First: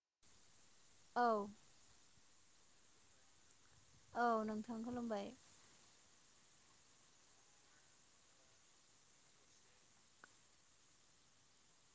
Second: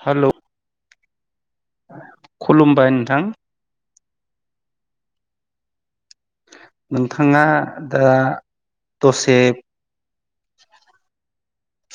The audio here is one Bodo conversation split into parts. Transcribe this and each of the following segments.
हेल' औ खुलुमबाय नोंथां औ नोंथां खुलुमबाय नोंथाङा दा दसे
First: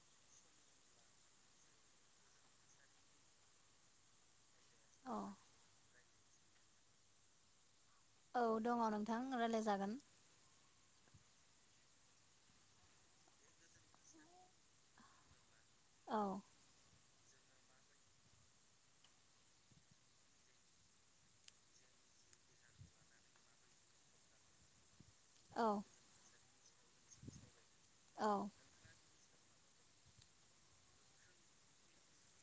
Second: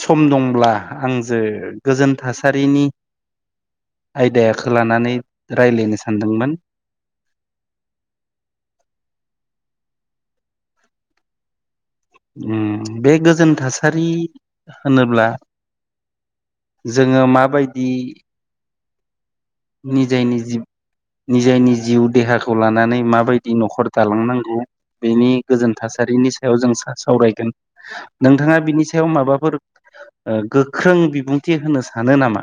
सम दंब्ला आंजों गोजोन थासारिनि आयदाखौ लानानै औ रायलायनो सानदोंमोन औ दङ नोंथां रायलायजागोन ओम बे गोजोन थासारि होनोब्ला औ जोङो माबायदि निजाय निजि निजायनि जिउ देहाखौ लानानै माबायदि न'खर दालांनांगौ बेनि औ गोजोन थासारिनि सायाव जों सा-सावरायगोन। औ नोंथाङा बिनि सायाव माबा फोर गोख्रों बिबुंथि होनो सानो नामा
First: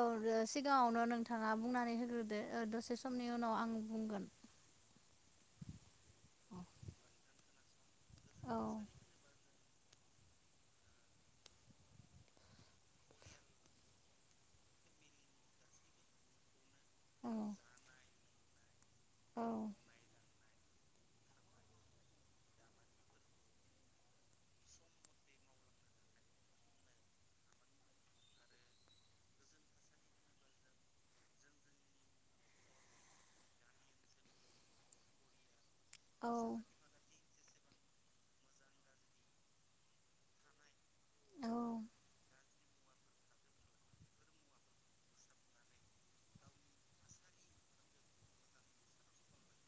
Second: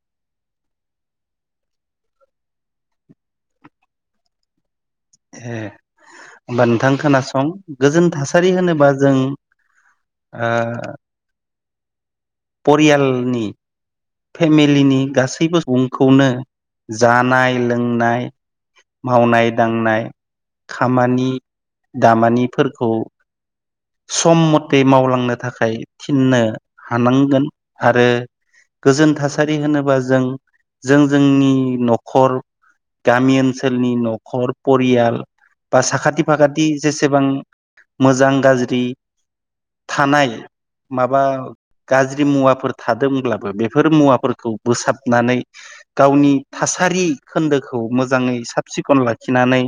औ ओ सिगाङावनो नोंथाङा बुंनानै होग्रोदो ओ दसे समनि उनाव आं बुंगोन ए औ होमबा नोंथां खोनासं गोजोन थासारि औ होनोबा जों आ परियालनि फेमिलिनि गासैबो सुबुंखौनो औ जानाय लोंनाय मावनाय- दांनाय खामानि दामानिफोरखौ सम मथे मावलांनो थाखाय थिननो हानांगोन आरो गोजोन थासारि होनोबा जों जों जोंनि न'खर गामि ओनसोलनि न'खर परियाल बा साखाथि औ फाखाथि जेसेबां मोजां गाज्रि थानाय माबा औ गाज्रि मुवाफोर थादोंब्लाबो बेफोर मुवाफोरखौ बोसाबनानै गावनि थासारि खोन्दोखौ मोजाङै साब -सिखन लाखिनानै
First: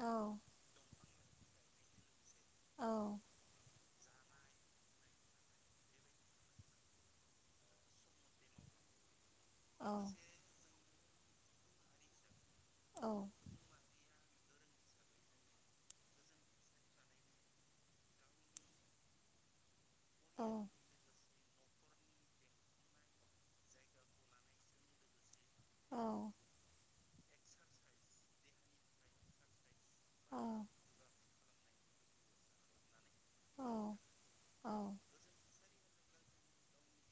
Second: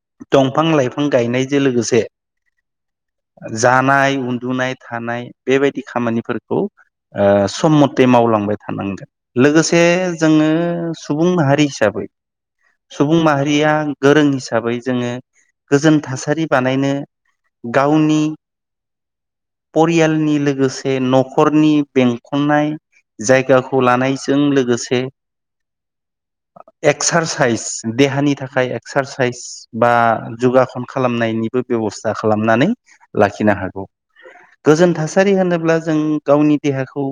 औ दंफां-लाइफां गायनायजों लोगोसे औ जानाय उन्दुनाय थानाय बेबायदि खामानिफोरखौ ओ सम मथे मावलांबाय थानांगोन लोगोसे औ जोङो सुबुं हारि हिसाबै सुबुं औ माहारिया गोरों हि हिसाबै जोङो गोजोन थासारि बानायनो गावनि परियालनि औ लोगोसे न'खरनि बेंखननाय जायगाखौ लानायजों लोगोसे एक्सारसाइस देहानि थाखाय एक्सारसाइस बा जगाखन खालामनायनि बो बेबसथा खालामनानै लाखिनो हागौ। दा जों थासा औ थासारि होनोब्ला जों गावनि देहाखौ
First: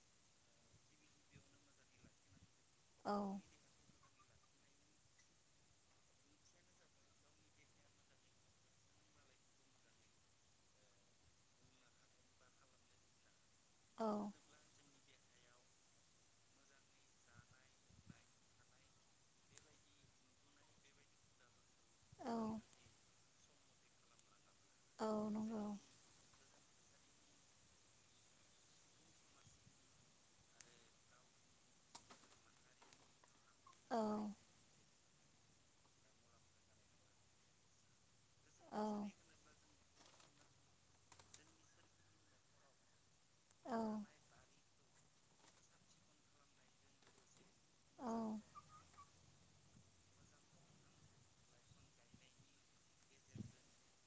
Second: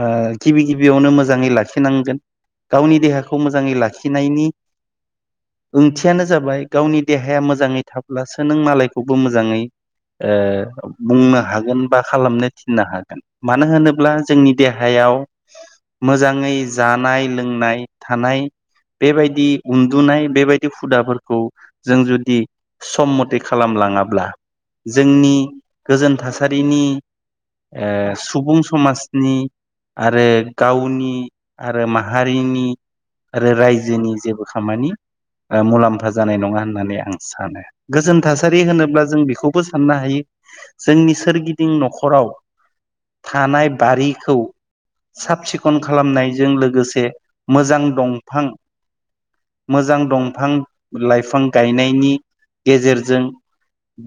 ओ गिबि गिबियावनो मोजाङै लाखिनांगोन गावनि औ देहाखौ मोजाङै लाखि नायनि ओंथियानो जाबाय गावनि देहाया मोजाङै थाब्लासो नों मालायखौबो मोजाङै ए बुंनो हागोन बा खालामनो थिननो हागोन मानो होनोब्ला जोंनि देहायाव मोजाङै जानाय- लोंनाय थानाय बेबायदि उन्दुनाय बेबायदि हुदाफोरखौ जों औ जुदि सम मथे खालामब्ला लाङाब्ला औ जोंनि नंगौ गोजोन थासारिनि ओ सुबुं समाजनि आरो गावनि आरो माहारिनि आरो औ रायजोनि जेबो खामानि ओ मुलाम्फा जानाय नङा होननानै आं सानो गोजोन थासारि औ होनोब्ला जों बेखौबो साननो हायो यो जोंनि सोरगिदिं न'खराव थानाय औ बारिखौ साब सिखन खालामनायजों लोगोसे मोजां औ दंफां मोजां दंफां लाइफां गायनायनि गेजेरजों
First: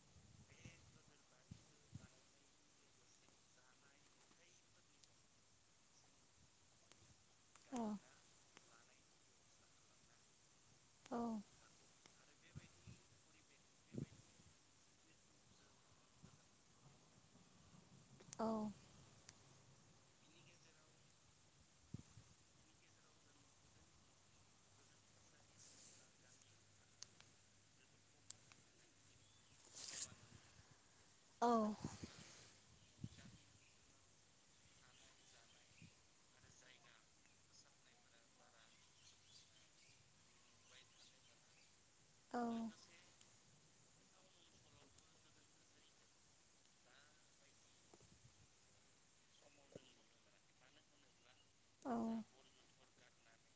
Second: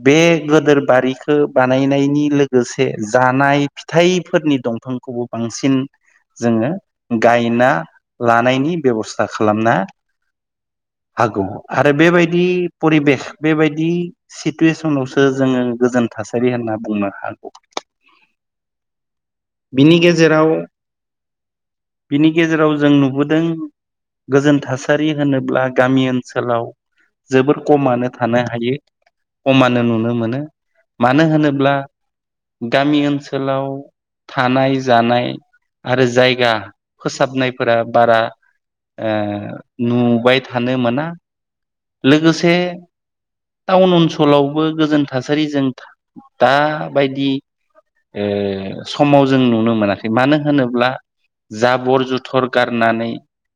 बे गोदोर बारिखौ बानाय नायनायनि लोगोसे जानाय फिथाइफोरनि दंफांखौबो बांसिन जोङो गायना औ लानायनि बेब'स्था खालामना औ हागौ आरो बेबायदि बि परिबेक बेबायदि सिथुएसनावसो जोङो गोजोन थासारि बिदि होनना बुंनो हागौ औ बिनि गेजेराव बिनि गेजेराव जों नुबोदों गोजोन थासारि होनोब्ला गामि ओनसोलाव जोबोर खमानो थानो हायो खमानो नुनो मोनो मानो होनोब्ला गामि ओनसोलाव थानाय जानाय आरो जायगा फोसाबनायफोरा बारा ओ नुबाय थानो मोना औ लोगोसे टाउन ओनसोलावबो गोजोन थासारिजों दाबायदि ए समाव जों नुनो मोनाखै मानो होनोब्ला जाबर औ जुथर गारनानै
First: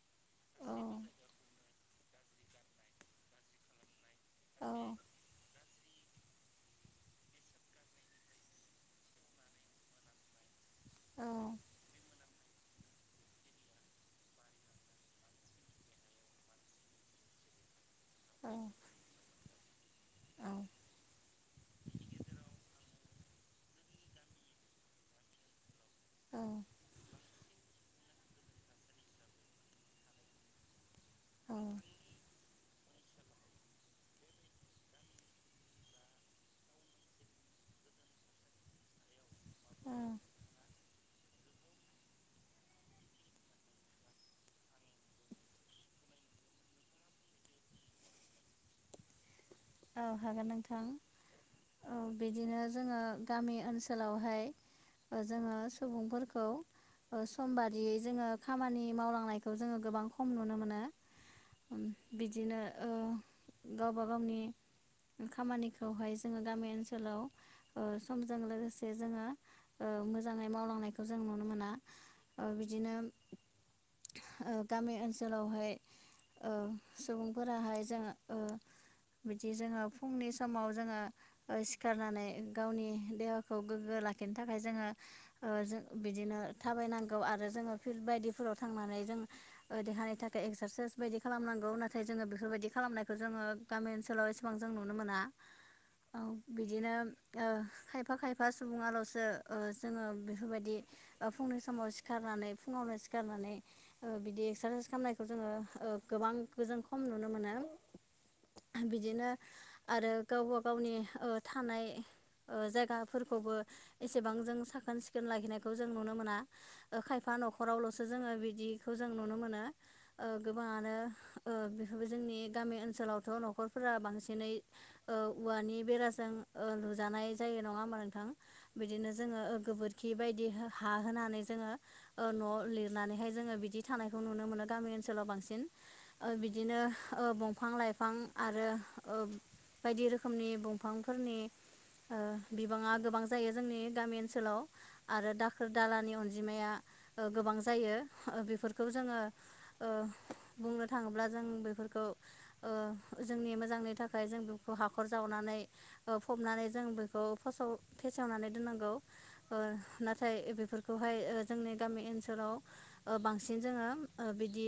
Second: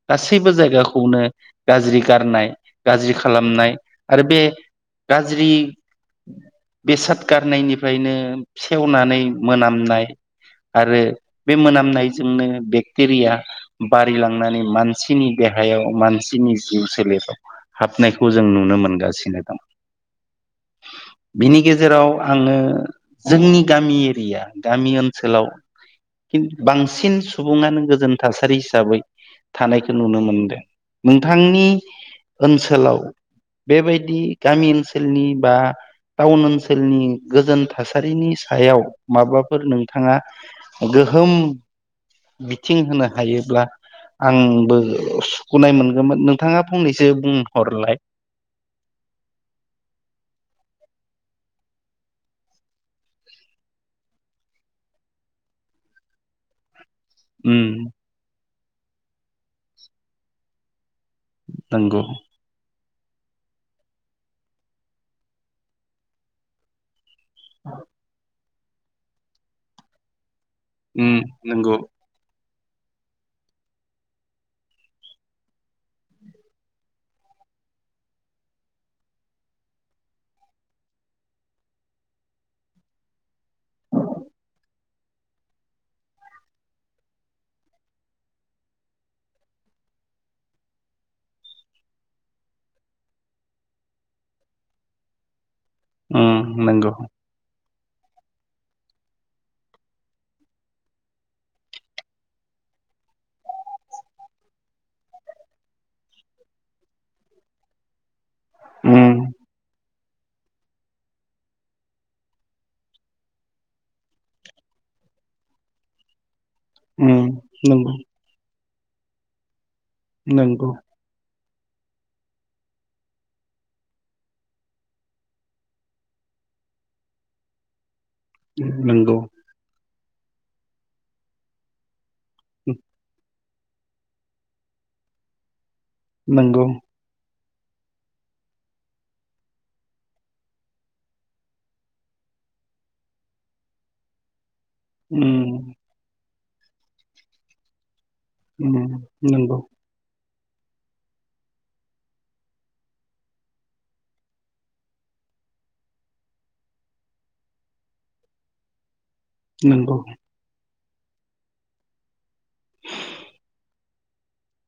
गासैबो जायगाखौनो गाज्रि गारनाय गाज्रि खालामनाय आरो बे गाज्रि बेसाद गारनायनिफ्रायनो सेवनानै मोनामनाय आरो बे मोनामनायजोंनो बेक्टेरिया बारिलांनानै मानसिनि देहा गाहायाव मानसिनि जिउ सोलेराव हाबनायखौ जों नुनो मोनगासिनो दं बिनि गेजेराव आङो जोंनि गामि एरिया गामि ओनसोलाव खिन्थु बांसिन सुबुङानो गोजोन थासारि हिसाबै थानायखौ नुनो मोनदों नोंथांनि ओनसोलाव बेबायदि गामि ओनसोलनि बा टाउन ओनसोलनि गोजोन थासारिनि सायाव माबाफोर नोंथाङा गोहो होम बिथिं होनो हायोब्ला आंबो सुखुनाय मोनगौमोन नोंथाङा फंनैसो बुंहरलाय [unintelligible] औ हागोन नोंथां औ बिदिनो जोङो गामि ओनसोलावहाय जोङो सुबुंफोरखौ सम उम बादियै जोङो खामानि मावलांनायखौ जोङो गोबां खम नुनो मोनो ओम नंगौ बिदिनो ओ गावबा गावनि खामानिखौहाय जोङो गामि ओनसोलाव ओ समजों लोगोसे से जोङो मोजाङै मावलांनायखौ उम जों नुनो मोना। नंगौ बिदिनो ओ गामि ओनसोलावहाय ओ सुबुंफोराहाय जोङो ओ बिदि जोङो फुंनि समाव जोङो सिखारनानै गावनि देहाखौ गोग्गो लाखि बेनि थाखाय जोङो ज बिदिनो थाबायनांगौ आरो जोङो फिल्ड बायदिफोराव थांनानै जों देहानि थाखाय एक्सारसाइस बायदि खालामनांगौ नाथाय जोङो बेफोरबायदि खालामखौ जोङो गामि ओनसोल सोलाव एसेबां जों नुनो मोना औ उम नंगौ बिदिनो ओ खायफा-खायफा सुबुङाल'सो जोङो बेफोरबायदि फुंनि समाव सिखारनानै फुङाव सिखारनानै ओ बिदि एक्सारसाइस खालामनायखौ जोङो ओ गोबां गोजों खम नुनो मोनो। [unintelligible] उम बिदिनो आरो गावबा गावनि ओ थानाय ओ जायगाफोरखौबो एसेबां जों साखोन सिखोन लाखिनायखौ जों नुनो मोना। उम खायफा नंगौ न'खरावल'सो जोङो बिदिखौ जों नुनो मोनो ओ नंगौ गोबाङानो ओ बेफोरबो जोंनि गामि ओनसोलावथ' न नख'रफोरा बांसिनै ओ औवानि बेराजों ओ लुजानाय जायो नङा होमबा नों थां बिदिनो नंगौ जोङो गोबोरखि बायदि हा होनानै जोङो ओ न' लिरनानैहाय जोङो बिदि थानायखौ नुनो मोनो गामि ओनसोलाव बांसिन ओ नंगौ बिदिनो ओ दंफां-लाइफां आरो ओ बायदि रोखोमनि दंफांफोरनि ओ बिबाङा गोबां जायो जोंनि गामि ओनसोलाव। उम आरो दाखोर दालानि अनजिमाया ओ गोबां जायो। उम बेफोरखौ जोङो नंगौ ओ बुंनो थाङोब्ला जों बेफोरखौ ओ जोंनि मोजांनि थाखाय जों बेखौ हाखर जावनानै फबनानै जों बेखौ फेसेव फे सेवनानै दोननांगौ ओ नंगौ नाथाय बेफोर खौहाय जोंनि गामि ओनसोलाव बांसिन जोङो बिदि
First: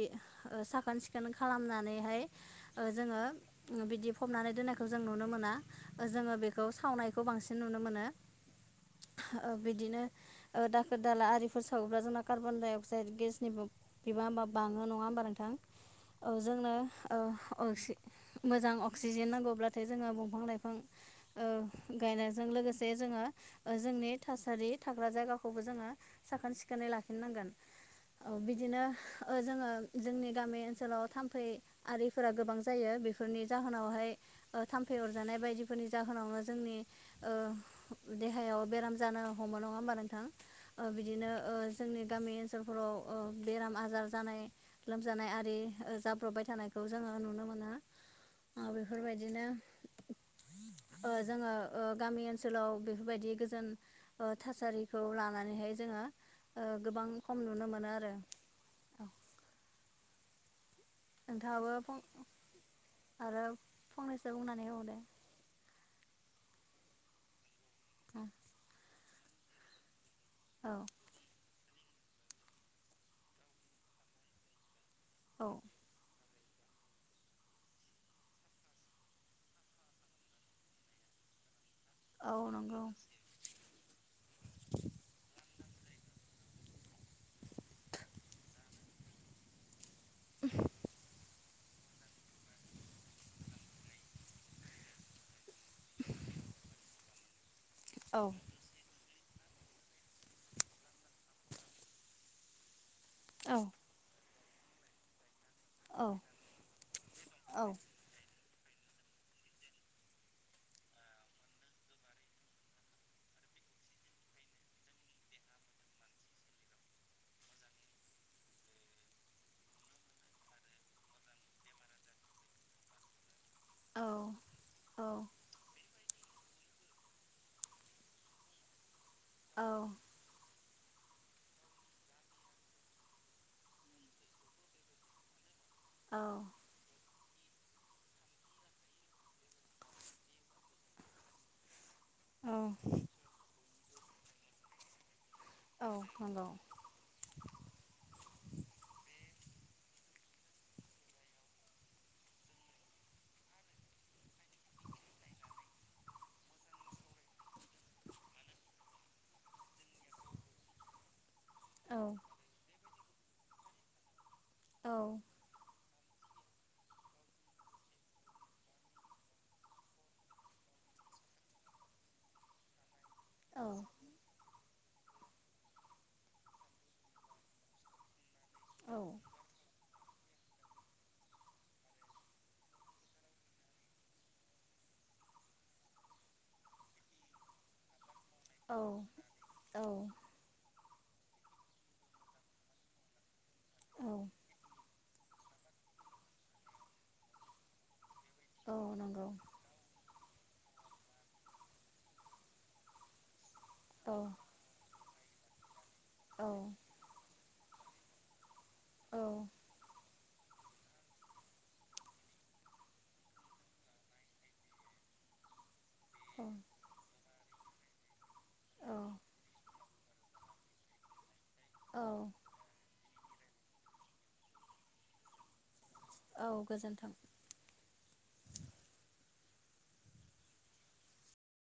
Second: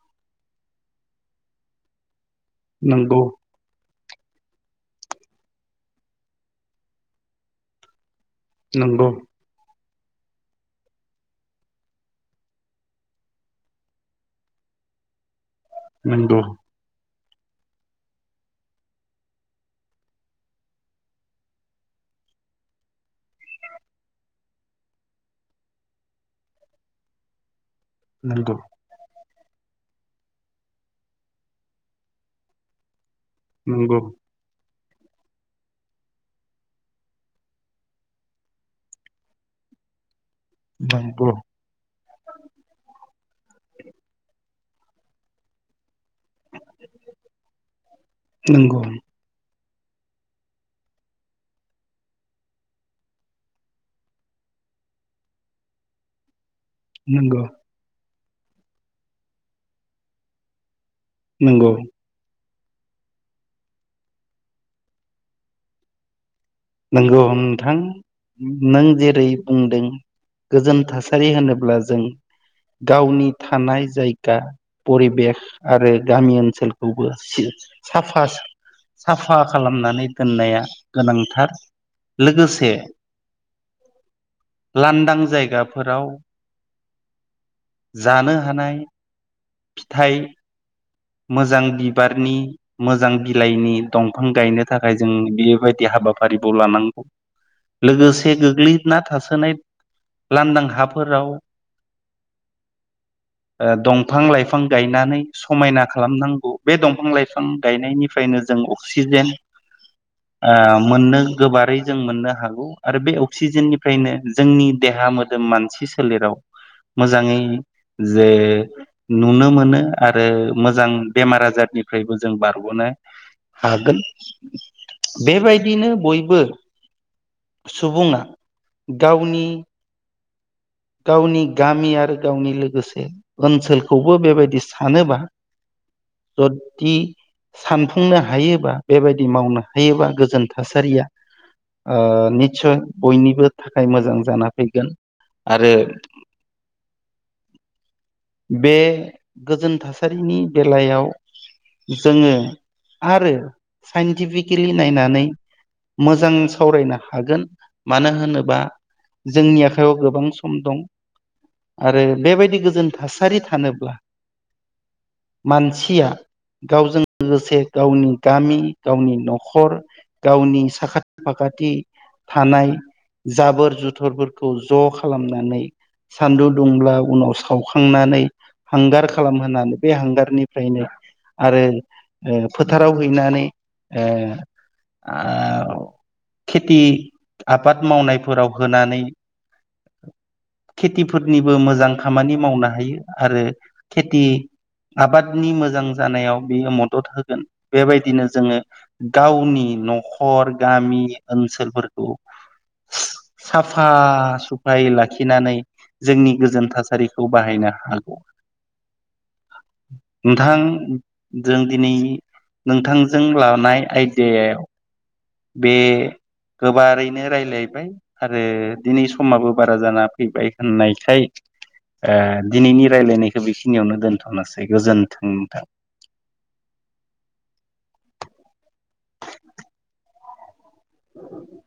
साखोन-सि खोन खालामनानैहाय ओ नंगौ। जोङो बिदि फबनानै दोन्नायखौ जों नुनो मोना जोङो बेखौ सावनायखौ बांसिन नुनो मोनो। नंगौ ओ बिदिनो ओ दाखोर दाला आरिफोर सावोब्ला जोंना कार्बन डाइ अक्साइद गेसनिबो बिबांआ बाङो नङा होमबा नोंथां ओ नंगौ जोंनो ओ-ओ मोजां अक्सिजेन नांगौब्लाथाय जोङो दंफां लाइफां गायनायजों लोगोसे जों जोङो जोंनि थासारि थाग्रा जायगाखौबो जोङो साखोन सिखोनै लाखिनांगोन। ओ नंगौ बिदिनो ओ जोङो जोंनि गामि ओनसोलाव थाम्फै आरिफोरा गोबां जायो बे फोरनि नंगौ जाहोनावहाय ओ थाम्फै अरजानाय बायदिफोरनि जाहोनावनो जोंनि ओ देहायाव बेराम जानो हमो नङा होमबा नोंथां? ओ बिदिनो नंगौ ओ जोंनि गामि ओनसोलफोराव ओ बेराम आजार जानाय लोमजानाय आरि जाब्रब'बाय थानायखौ जोङो ना नंगौ बेफोरबायदिनो [unintelligible] ओ जोङो ओ गामि ओनसोलाव बेफोरबायदि गोजोन ओ थासारिखौ लानानैहाय जोङो गोबां नंगौ खम नुनो मोनो आरो नंगौ नोथांआबो फं आरो फंनैसो बुंनानै होबावदो नोंगौ नोंथां नों जेरै बुंदों औ गोजोन थासारि होनोब्ला जों गावनि थानाय जायगा परिबेस औ आरो गामि ओनसोलखौबो साफा साफा खालामनानै दोननाया गोनांथार। औ लोगोसे नंगौ। लांदां जायगाफोराव जानो हानाय फिथाइ मोजां बिबारनि मोजां बिलाइनि दंफां गायनो थाखाय जों बेबायदि हाबाफारिखौ लानांगौ। औ लोगोसे गोग्लैनाथ' थासोनाय लांदां हाफोराव ओ औ दंफां-लाइफां गायनानै समाय औ खालामनांगौ बे दंफां-लाइफां औ गायनायनिफ्रायनो जों अक्सिजेन मोननो गोबारै जों मोननो हागौ आरो बे अक्सिजेननिफ्रायनो जोंनि देहा देहा मोदोम मानसि सोलेराव मोजाङै जे नुनो मोनो आरो मोजां बेमार आजारनिफ्रायबो जों बारग'नो हागोन औ औ बेबायदिनो बयबो सुबुङा गावनि गावनि गामि आरो गावनि लोगोसे ओनसोलखौबो बेबायदि सानोबा जदि सानफुंनो हायोबा बेबायदि मावनो हायोबा गोजोन थासारिया औ निस्सय बयनिबो थाखाय मोजां जाना फैगोन आरो औ नंगौ बे गोजोन थासारिनि बेलायाव जोङो आरो साइन्टिफिकेलि नायनानै मोजां सावरायनो हागोन मानो होनोबा जोंनि आखायाव गोबां सम दं औ आरो बेबायदि गोजोन थासारि थानोब्ला औ मानसिया गावजों लोगोसे गावनि गामि गावनि नखर गावनि साखाथि फाखाथि थानाय औ जाबोर जुथुरफोरखौ ज खालामनानै सान्दुं दुंब्ला उनाव सावखांनानै हांगार खालामहनानै बे हांगारनिफ्रायनो आरो फोथाराव हैनानै खेथि आबाद मावनाय औ औ खेथिफोरनिबो मोजां खामानि मावनो हायो आरो खेथि आबादनि मोजां जानायाव बियो मदद होगोन बेबायदिनो जोङो औ नंगौ गावनि नर सर गामि ओनसोलफोरखौ साफा औ स लाखिनानै जोंनि औ गोजोन थासारिखौ बाहायनो हागौ औ [unintelligible] नोंथां जों दिनै नोंथांजों लानाय आयडयायाव बे गोबारैनो रायज्लाय सलायबाय आरो औ दिनै समाबो बारा जाना फैबाय होननायखाय औ दिनैनि रायलायनायखौ बेखिनियावनो दोनथ'नोसै गोजोन्थों नोंथां औ गोजोन्थों [unintelligible]